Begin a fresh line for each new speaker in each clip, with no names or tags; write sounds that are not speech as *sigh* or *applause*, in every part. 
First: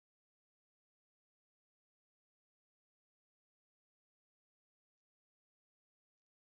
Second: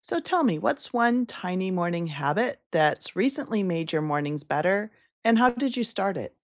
So tell me, what's one tiny morning habit that's recently made your mornings better? And how did you start it?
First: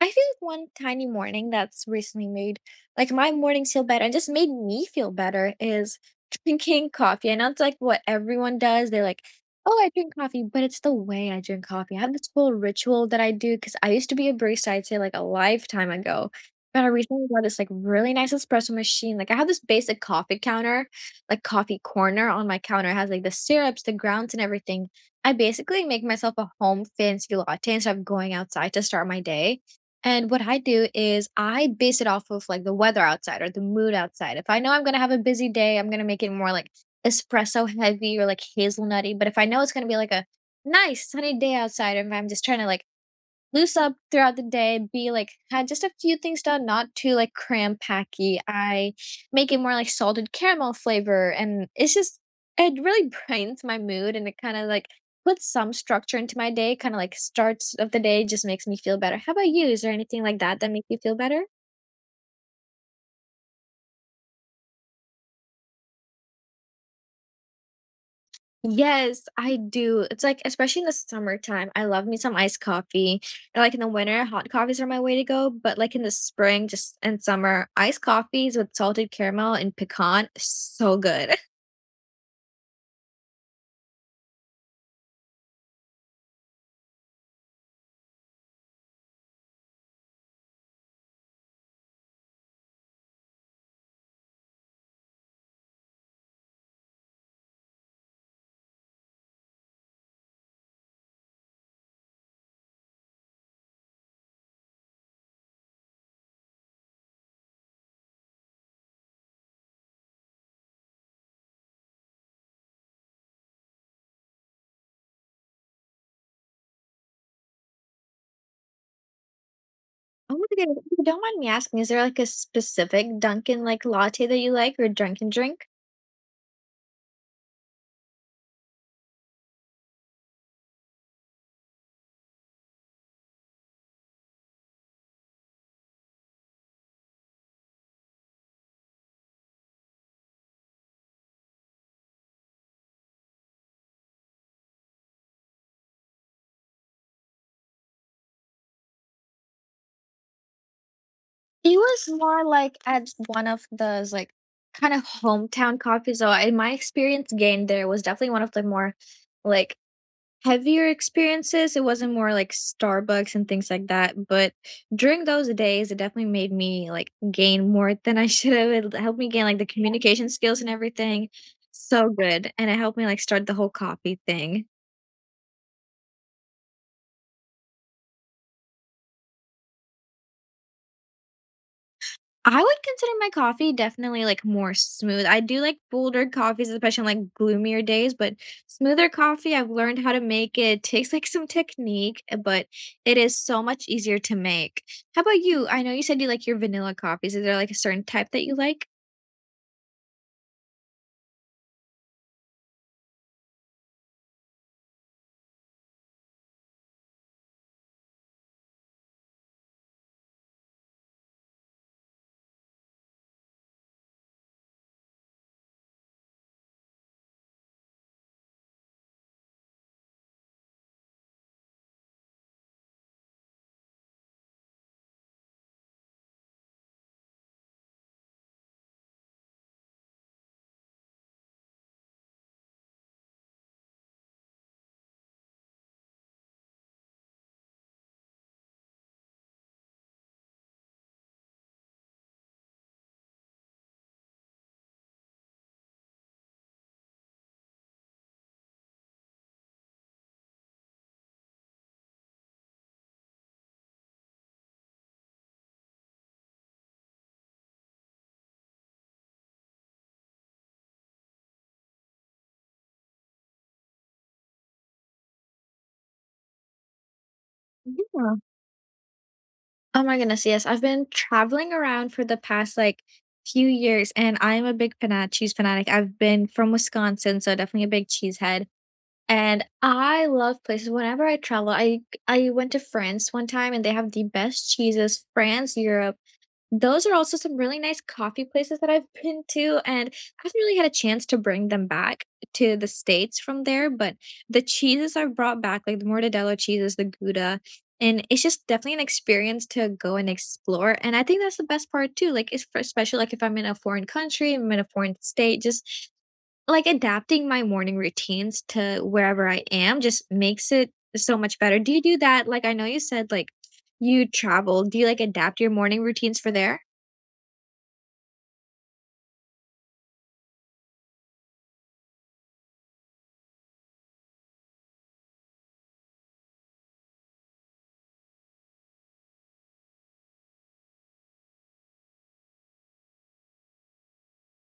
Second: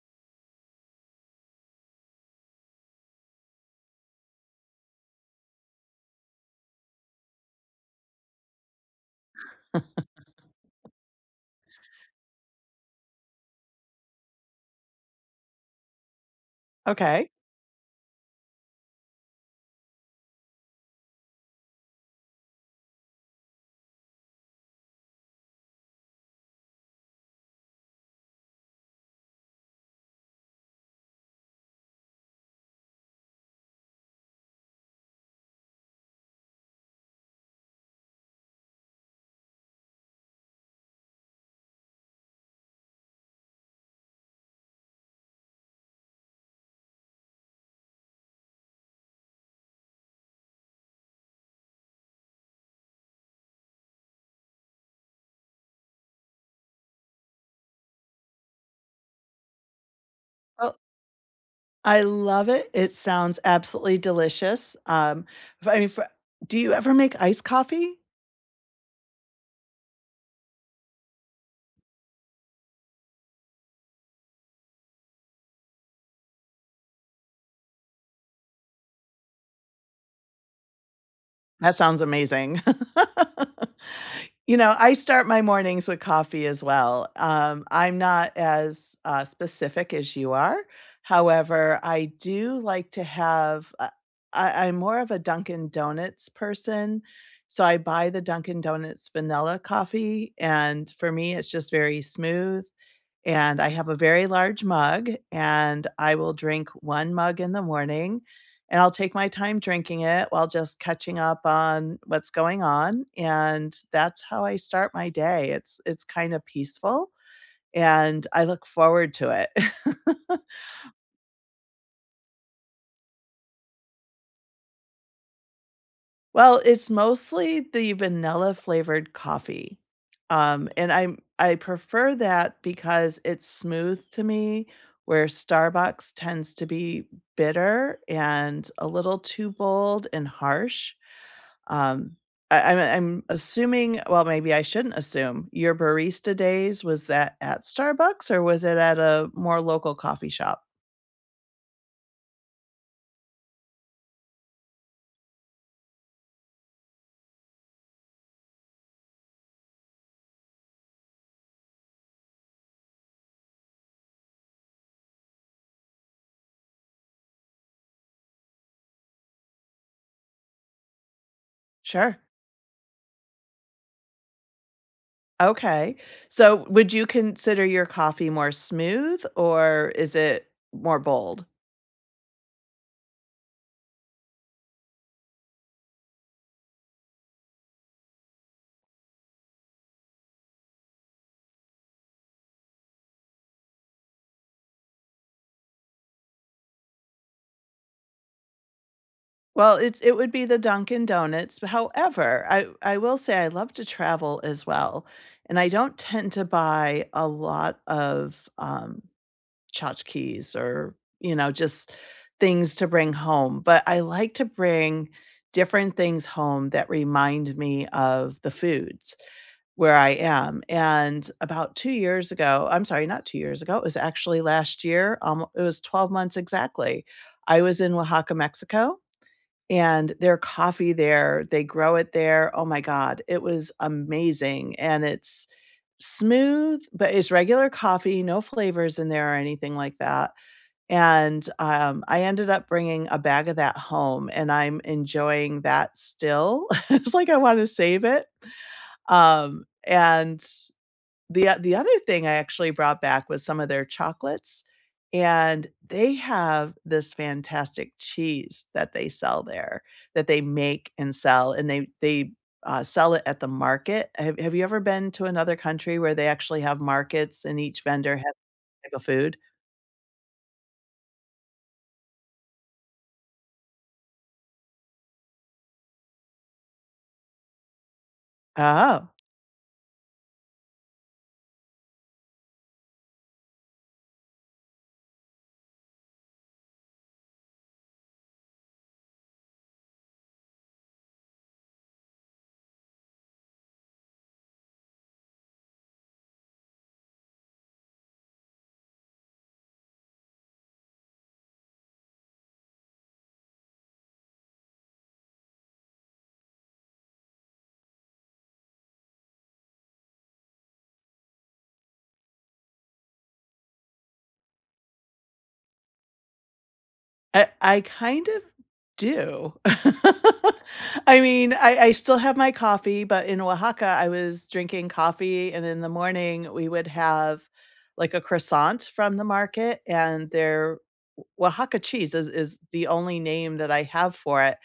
I feel like one tiny morning that's recently made like my mornings feel better and just made me feel better is *laughs* drinking coffee. And that's like what everyone does. They're like, oh, I drink coffee, but it's the way I drink coffee. I have this whole ritual that I do because I used to be a barista, I'd say like a lifetime ago. But I recently
Okay.
got this like really nice espresso machine. Like I have this basic coffee counter, like coffee corner on my counter. It has like the syrups, the grounds, and everything. I basically make myself a home fancy latte instead of going outside to start my day, and what I do is I base it off of like the weather outside or the mood outside. If I know I'm going to have a busy day, I'm going to make it more like espresso *laughs* heavy or like hazelnutty. But if I know it's going to be like a nice sunny day outside, and I'm just trying to like loose up throughout the day, be like had just a few things done, not too like cram packy. I make it more like salted caramel flavor, and it's just it really *laughs* brightens my mood, and it kind of like puts some structure into my day. Kind of like starts of the day, just makes me feel better. How about you? Is there anything like that that
Well,
make you feel better?
I love it. It sounds absolutely delicious. If- I mean, for, do you ever make iced coffee?
Yes, I do. It's like, especially in the summertime, I love me some iced coffee. And like in the winter, hot coffees are my way to go. But like in the spring, just and summer, iced coffees with salted caramel and pecan, so good. *laughs*
That sounds amazing. *laughs* You know, I start my mornings with coffee as well. I'm not as specific as you are. However, I do like to have, I'm more of a Dunkin' Donuts person. So I buy the Dunkin' Donuts vanilla coffee. And for me, it's just very smooth. And I have a very large mug, and I will drink one mug in the morning and I'll take my time drinking it while just catching up on what's going on, and that's how I start my day. It's kinda peaceful, and I look forward to
Oh
it.
my
*laughs*
goodness. If you don't mind me asking, is there like a specific Dunkin' like latte that you like, or Dunkin' drink?
Well, it's mostly the vanilla flavored coffee, and I prefer that because it's smooth to me, where Starbucks tends to be bitter and a little too bold and harsh. Um, I'm assuming, well, maybe I shouldn't assume, your barista days, was that at Starbucks or was it at a more local coffee shop?
It was more like at one of those like kind of hometown coffees. So in my experience gained there was definitely one of the more like heavier experiences. It wasn't more like Starbucks and things like that, but during those days, it definitely made me, like, gain more than I *laughs* should have. It helped me gain, like, the communication skills and everything. So
Sure.
good, and it helped me, like, start the whole coffee thing.
Okay. So would you consider your coffee more smooth or is it more bold?
I would consider my coffee definitely, like, more smooth. I do like bolder coffees, especially on, like, gloomier days, but smoother coffee, I've learned how to make it. It takes, like, some technique, but it is so much easier to make. How about you? I know you said you like your vanilla coffees. Is there, like, a certain type that you like?
Well, it would be the Dunkin' Donuts. However, I will say I love to travel as well, and I don't tend to buy a lot of, tchotchkes or, you know, just things to bring home, but I like to bring different things home that remind me of the foods where I am, and about 2 years ago, I'm sorry, not 2 years ago, it was actually last year, it was 12 months exactly. I was in Oaxaca, Mexico, and their coffee there, they grow it there. Oh my god, it was amazing, and it's smooth, but it's regular coffee, no flavors in there or anything like that, and, I ended up bringing a bag of that home, and I'm enjoying that still. *laughs* It's like I wanna save it, and the The other thing I actually brought back was some of their chocolates, and they have this fantastic cheese that they sell there, that they make and sell, and they sell it at the market. Have you ever been to another country where they actually have markets and each vendor has
Yeah.
a type of food?
Oh my goodness, yes. I've been traveling around for the past, like, few years, and I am a big fana cheese fanatic. I've been from Wisconsin, so definitely a big cheese head.
Oh.
And I love places whenever I travel, I went to France one time and they have the best cheeses, France, Europe. Those are also some really nice coffee places that I've been to, and I haven't really had a chance to bring them back to the States from there, but the cheeses I've brought back, like the mortadella cheeses, the Gouda, and it's just definitely an experience to go and explore. And I think that's the best part too. Like, it's for- especially like if I'm in a foreign country, I'm in a foreign state, just like, adapting my morning routines to wherever I am just makes it so much better. Do you do that? Like, I know you said, like, you travel. Do you, like, adapt your morning routines for there?
I kind of do. *laughs* I mean, I still have my coffee, but in Oaxaca, I was drinking coffee, and in the morning, we would have, like, a croissant from the market, and their Oaxaca cheese is the only name that I have for it,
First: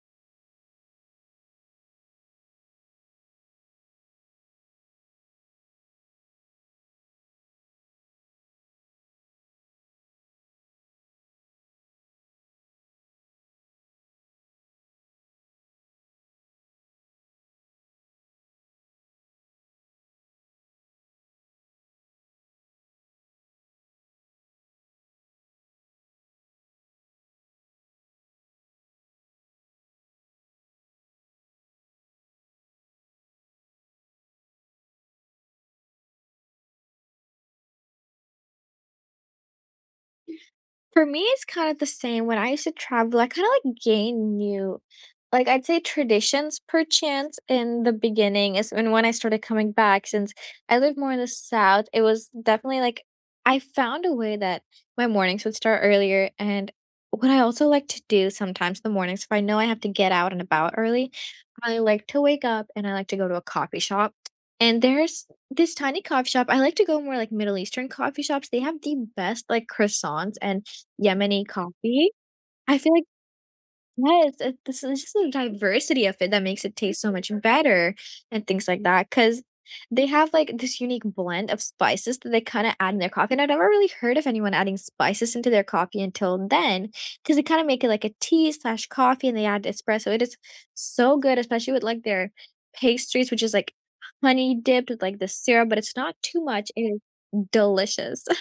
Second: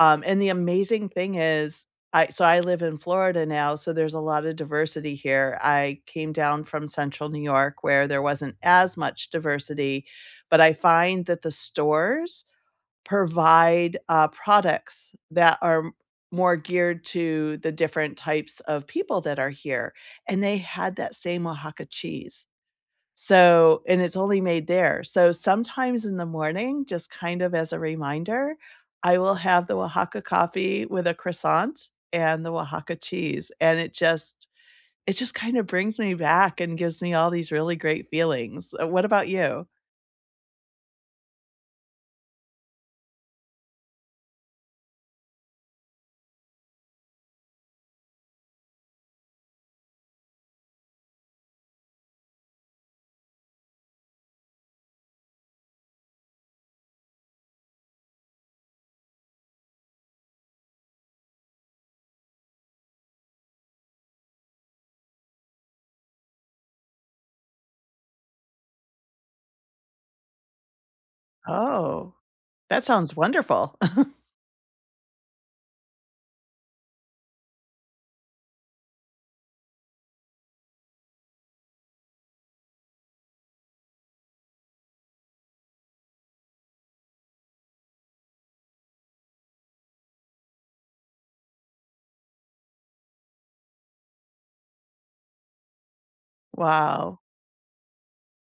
and the amazing thing is, I so I live in Florida now, so there's a lot of diversity here. I came down from Central New York where there wasn't as much diversity, but I find that the stores provide, products that are m more geared to the different types of people that are here, and they had that same Oaxaca cheese. So, and it's only made there. So sometimes in the morning, just kind of as a reminder, I will have the Oaxaca coffee with a croissant and the Oaxaca cheese, and it just kind of brings me back and gives me all these really great feelings. What about you?
For me, it's kind of the same. When I used to travel, I kind of like gain new, like I'd say traditions perchance in the beginning is and when I started coming back, since I lived more in the south, it was definitely like I found a way that my mornings would start earlier. And what I also like to do sometimes in the mornings, if I know I have to get out and about early, I like to wake up and I like to go to a coffee shop. And there's this tiny coffee shop. I like to go more like Middle Eastern coffee shops. They have the best like croissants and Yemeni coffee.
Oh,
I
that
feel like
sounds wonderful. *laughs*
yes, it, this is just the diversity of it that makes it taste so much better and things like that. Because they have like this unique blend of spices that they kind of add in their coffee. And I've never really heard of anyone adding spices into their coffee until then, because they kind of make it like a tea slash coffee and they add espresso. It is so good, especially with like their pastries, which is like honey dipped with like the syrup, but it's not too much. It is
Wow,
delicious. *laughs*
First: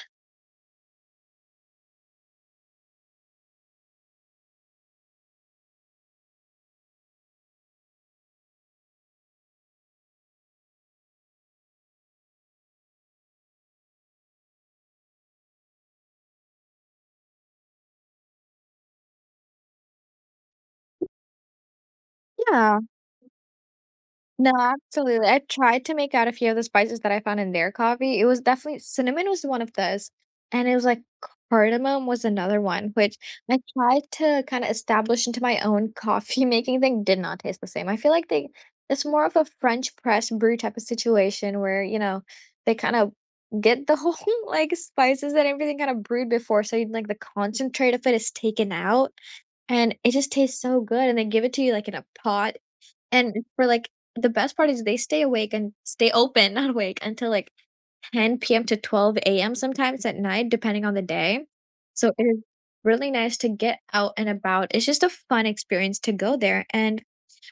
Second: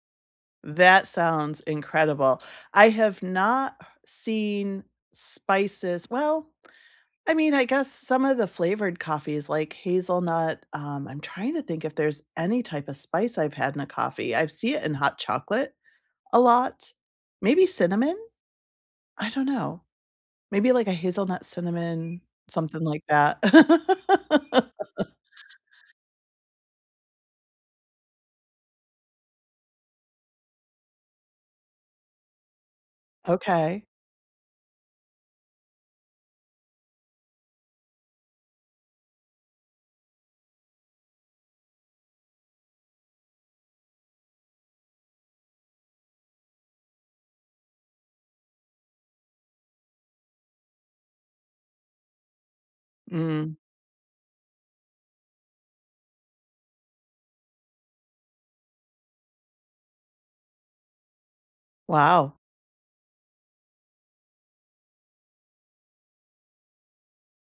that sounds incredible. I have not seen spices, well, I mean, I guess some of the flavored coffees like hazelnut. I'm trying to think if there's any type of spice I've had in a coffee. I see it in hot chocolate a lot. Maybe cinnamon? I don't know. Maybe like a hazelnut cinnamon,
Yeah.
something like that.
No,
*laughs*
absolutely. I tried to make out a few of the spices that I found in their coffee. It was definitely cinnamon was one of those, and it was like cardamom was another one, which I
Okay.
tried to kind of establish into my own coffee *laughs* making thing. Did not taste the same. I feel like they it's more of a French press brew type of situation where, you know, they kind of get the whole *laughs* like spices and everything kind of brewed before. So you like the concentrate of it is taken out and it just tastes so good. And they give it to you like in a pot, and
Mm.
for, like, the best part is they stay awake and stay open, *laughs* not awake, until, like, 10 p.m. to 12 a.m. sometimes at night, depending on the day. So it
Wow.
is really nice to get out and about. It's just a fun experience to go there, and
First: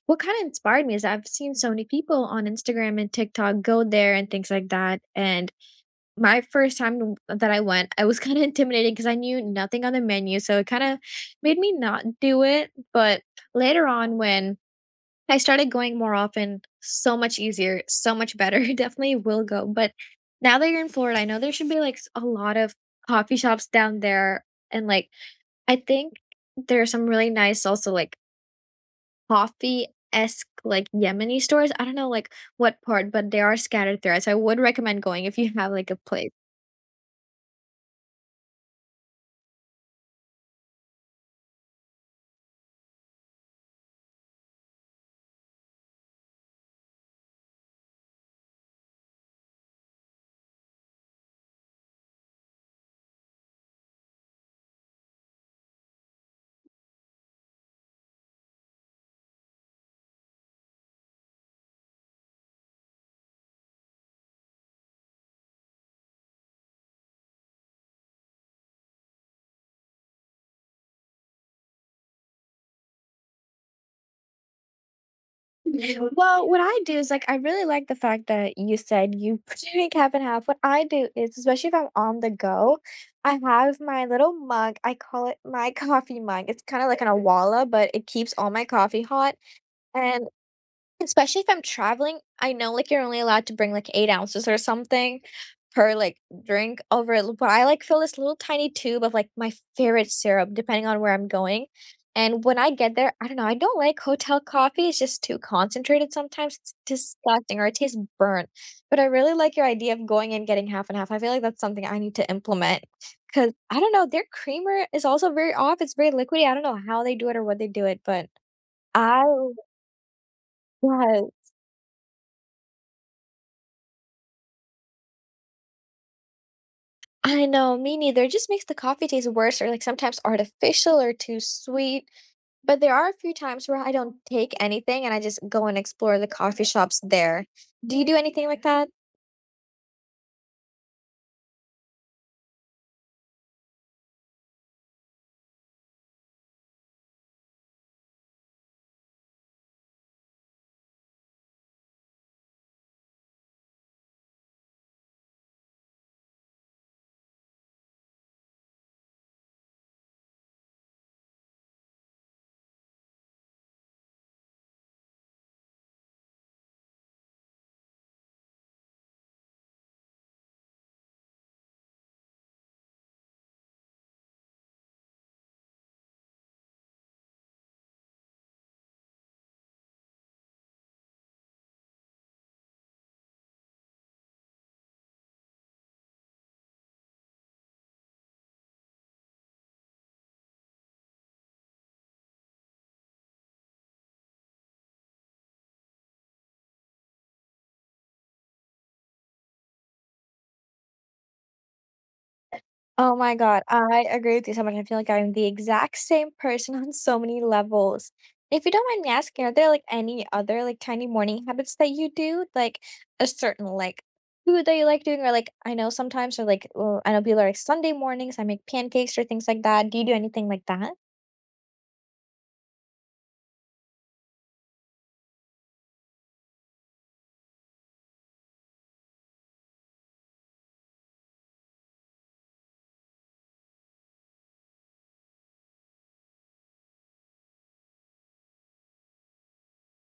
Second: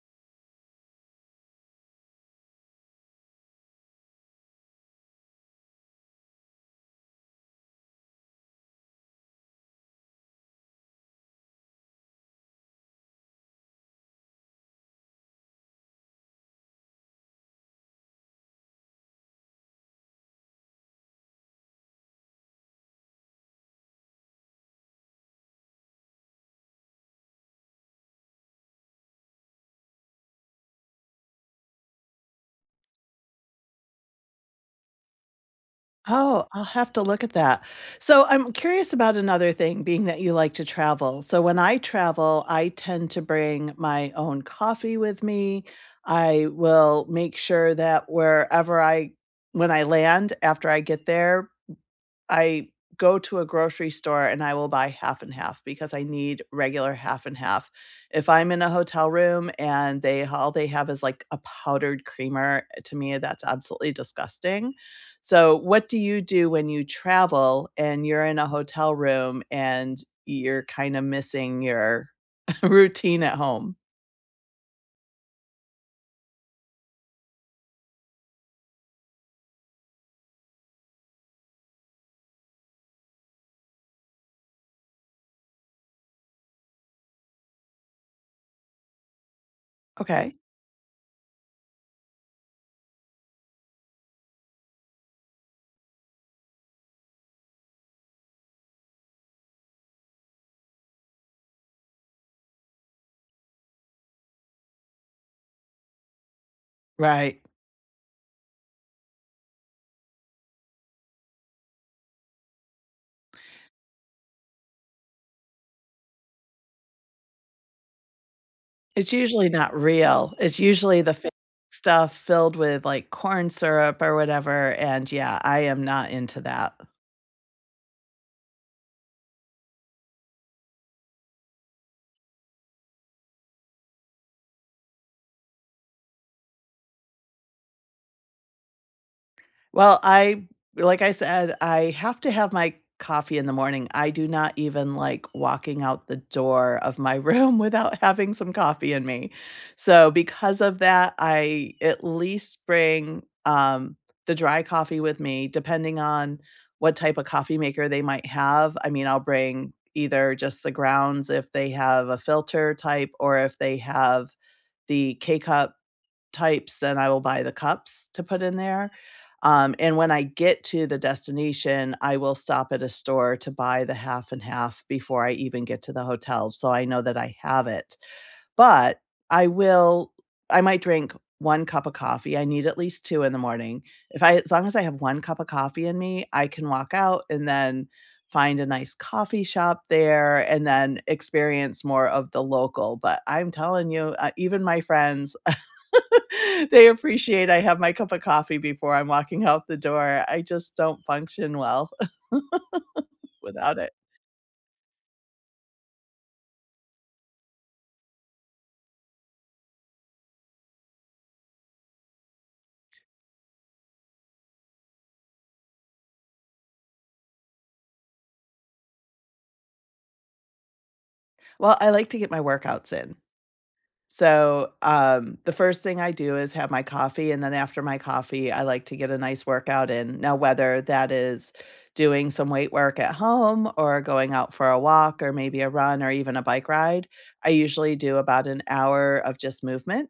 what kinda inspired me is I've seen so many people on Instagram and TikTok go there and things like that, and my first time w that I went, I was *laughs* kinda intimidated because I knew nothing on the menu, so it kinda made me not do it, but later on when I started going more often, so much easier, so much better. *laughs* Definitely will go. But now that you're in Florida, I know there should be like s- a lot of coffee shops down there. And like, I think there are some really nice, also like coffee esque, like Yemeni stores. I don't know like what part, but they are scattered throughout. So I would recommend going if you have like a place.
Oh, I'll have to look at that. So I'm curious about another thing, being that you like to travel. So when I travel, I tend to bring my own coffee with me. I will make sure that wherever I when I land, after I get there, I go to a grocery store and I will buy half and half because I need regular half and half. If I'm in a hotel room and they all they have is like a powdered creamer, eh, to me that's absolutely disgusting. So, what do you do when you travel and you're in a hotel room and you're kind of missing your *laughs* routine at home?
*laughs* Well, what I do is like I really like the fact that you said you *laughs* drink half and half. What I do is, especially if I'm on the go, I have my little mug. I call it my *laughs* coffee mug. It's kind of like an awala, but it keeps all my coffee hot. And
Okay.
especially if I'm traveling, I know, like, you're only allowed to bring, like, 8 ounces or something per, like, drink over l but I, like, fill this little tiny tube of, like, my favorite syrup depending on where I'm going, and when I get there, I don't know, I don't like hotel coffee, it's just too concentrated sometimes, it's
Right.
disgusting or it tastes burnt, but I really like your idea of going and getting half and half. I feel like that's something I need to implement because I don't know, their creamer is also very off, it's very liquidy, I don't know how they do it or what they do it, but
It's
I
usually not real. It's usually the fake
yes.
stuff filled with, like, corn syrup or whatever, and yeah, I am not into that.
I know, me neither. It just makes the coffee taste worse or like sometimes artificial or too sweet. But there are a few times where I don't take anything and I just go and explore the coffee shops there. Do you do anything like that?
Well, I like I said, I have to have my coffee in the morning. I do not even like walking out the door of my room *laughs* without having some coffee in me. So because of that, I at least bring the dry coffee with me, depending on what type of coffee maker they might have. I mean, I'll bring either just the grounds if they have a filter type or if they have the K cup types, then I will buy the cups to put in there. And when I get to the destination, I will stop at a store to buy the half and half before I even get to the hotel. So I know that I have it. But I will, I might drink one cup of coffee. I need at least two in the morning. If I, As long as I have one cup of coffee in me, I can walk out and then find a nice coffee shop there and then experience more of the local. But I'm telling you, even my friends, *laughs* *laughs* they appreciate I have my cup of coffee before I'm walking out the door. I just don't function well
Oh my
*laughs*
God,
without it.
I agree with you so much. I feel like I'm the exact same person *laughs* on so many levels. If you don't mind me asking, are there like any other like tiny morning habits that you do? Like a certain like food that you like doing, or like I know sometimes, or like well, I know people are like Sunday mornings, I make pancakes or things like that. Do you do anything like that?
Well, I like to get my workouts in. So, the first thing I do is have my coffee. And then after my coffee, I like to get a nice workout in. Now, whether that is doing some weight work at home or going out for a walk or maybe a run or even a bike ride, I usually do about an hour of just movement,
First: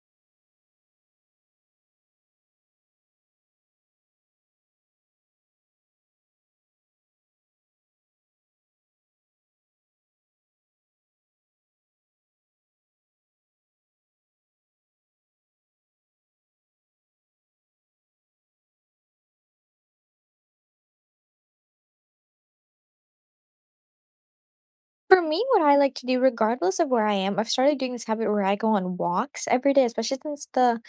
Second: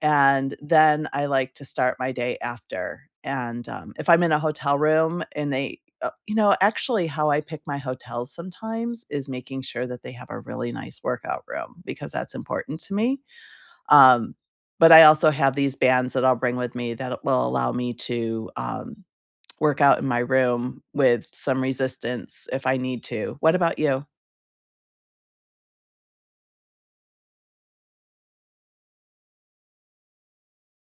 and then I like to start my day after. And, if I'm in a hotel room and they you know, actually how I pick my hotels sometimes is making sure that they have a really nice workout room because that's important to me. um, but I also have these bands that I'll bring with me that will allow me to, work out in my room with some resistance if I need to. What about you?
For me, what I like to do, regardless of where I am, I've started doing this habit where I go on walks every day, especially since the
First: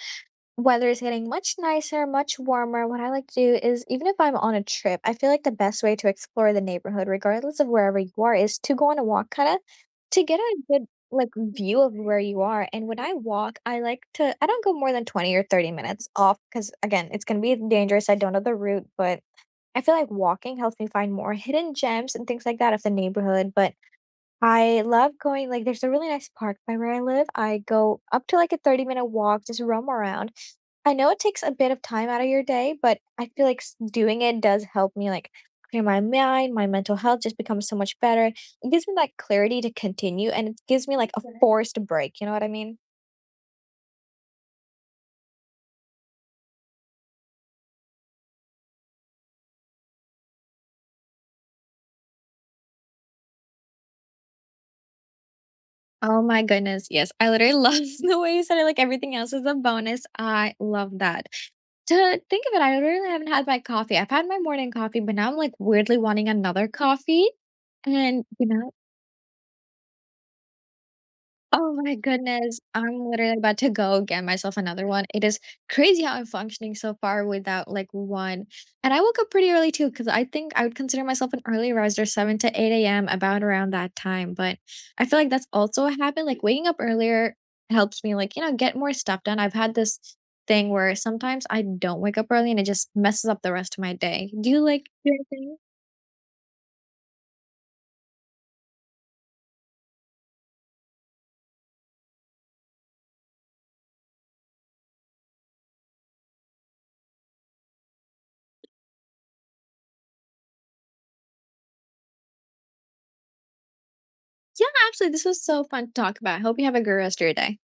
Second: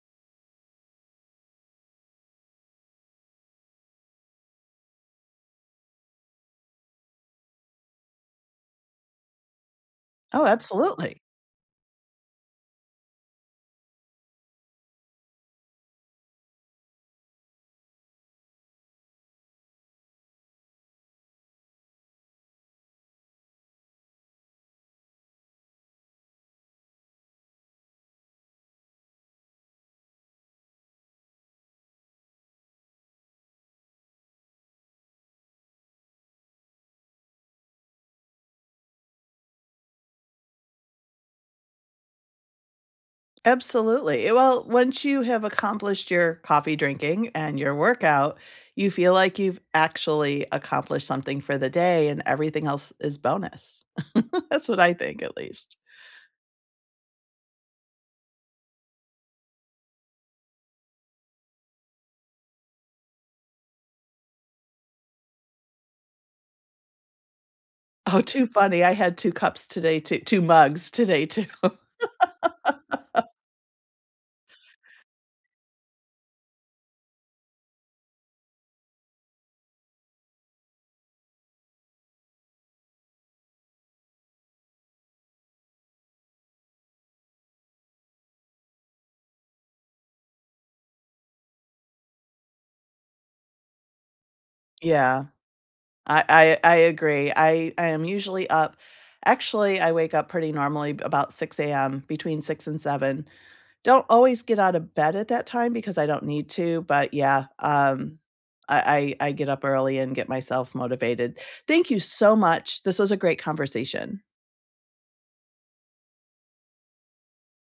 weather is getting much nicer, much warmer. What I like to do is, even if I'm on a trip, I feel like the best way to explore the neighborhood, regardless of wherever you are, is to go on a walk, kind of to get
Oh,
a good
absolutely.
like view of where you are. And when I walk, I like to, I don't go more than 20 or 30 minutes off because, again, it's going to be dangerous. I don't know the route, but I feel like walking helps me find more hidden gems and things like that of the neighborhood. But I love going like, there's a really nice park by where I live. I go up to like a 30-minute walk, just roam around. I know it takes a bit of time out of your day, but I feel like s- doing it does help me like clear my mind, my mental health just becomes so much better. It gives me that clarity to continue and it gives me like a right. Forced break, you know what I mean?
Absolutely. Well, once you have accomplished your coffee drinking and your workout, you feel like you've actually accomplished something for the day and everything else is bonus. *laughs* That's what I think, at least.
Oh my goodness. Yes. I literally love *laughs* the way you said it. Like everything else is a bonus. I love that. To think of it, I really haven't had my coffee. I've had my morning coffee, but now I'm, like, weirdly wanting another coffee,
Oh,
and,
too
you know
funny. I had 2 cups today, too 2 mugs today, too.
Oh my goodness, I'm literally about to go get myself another one. It is crazy how I'm functioning so far without like one. And I woke up pretty early too, because I think I would consider myself an early riser, 7 to 8 a.m., about around that time. But I feel like that's also a habit. Like waking up earlier helps me, like, you know, get more stuff done. I've had this thing where sometimes I don't wake up early and it just messes up the rest of my day. Do you
*laughs*
like do
Yeah.
anything?
I I agree. I am usually up, I wake up pretty normally about 6 a.m., between 6 and 7. Don't always get out of bed at that time because I don't need to, but yeah. I get up early and get myself motivated. Thank you so much. This was a great conversation.
Yeah, absolutely. This was so fun to talk about. Hope you have a good rest of your day.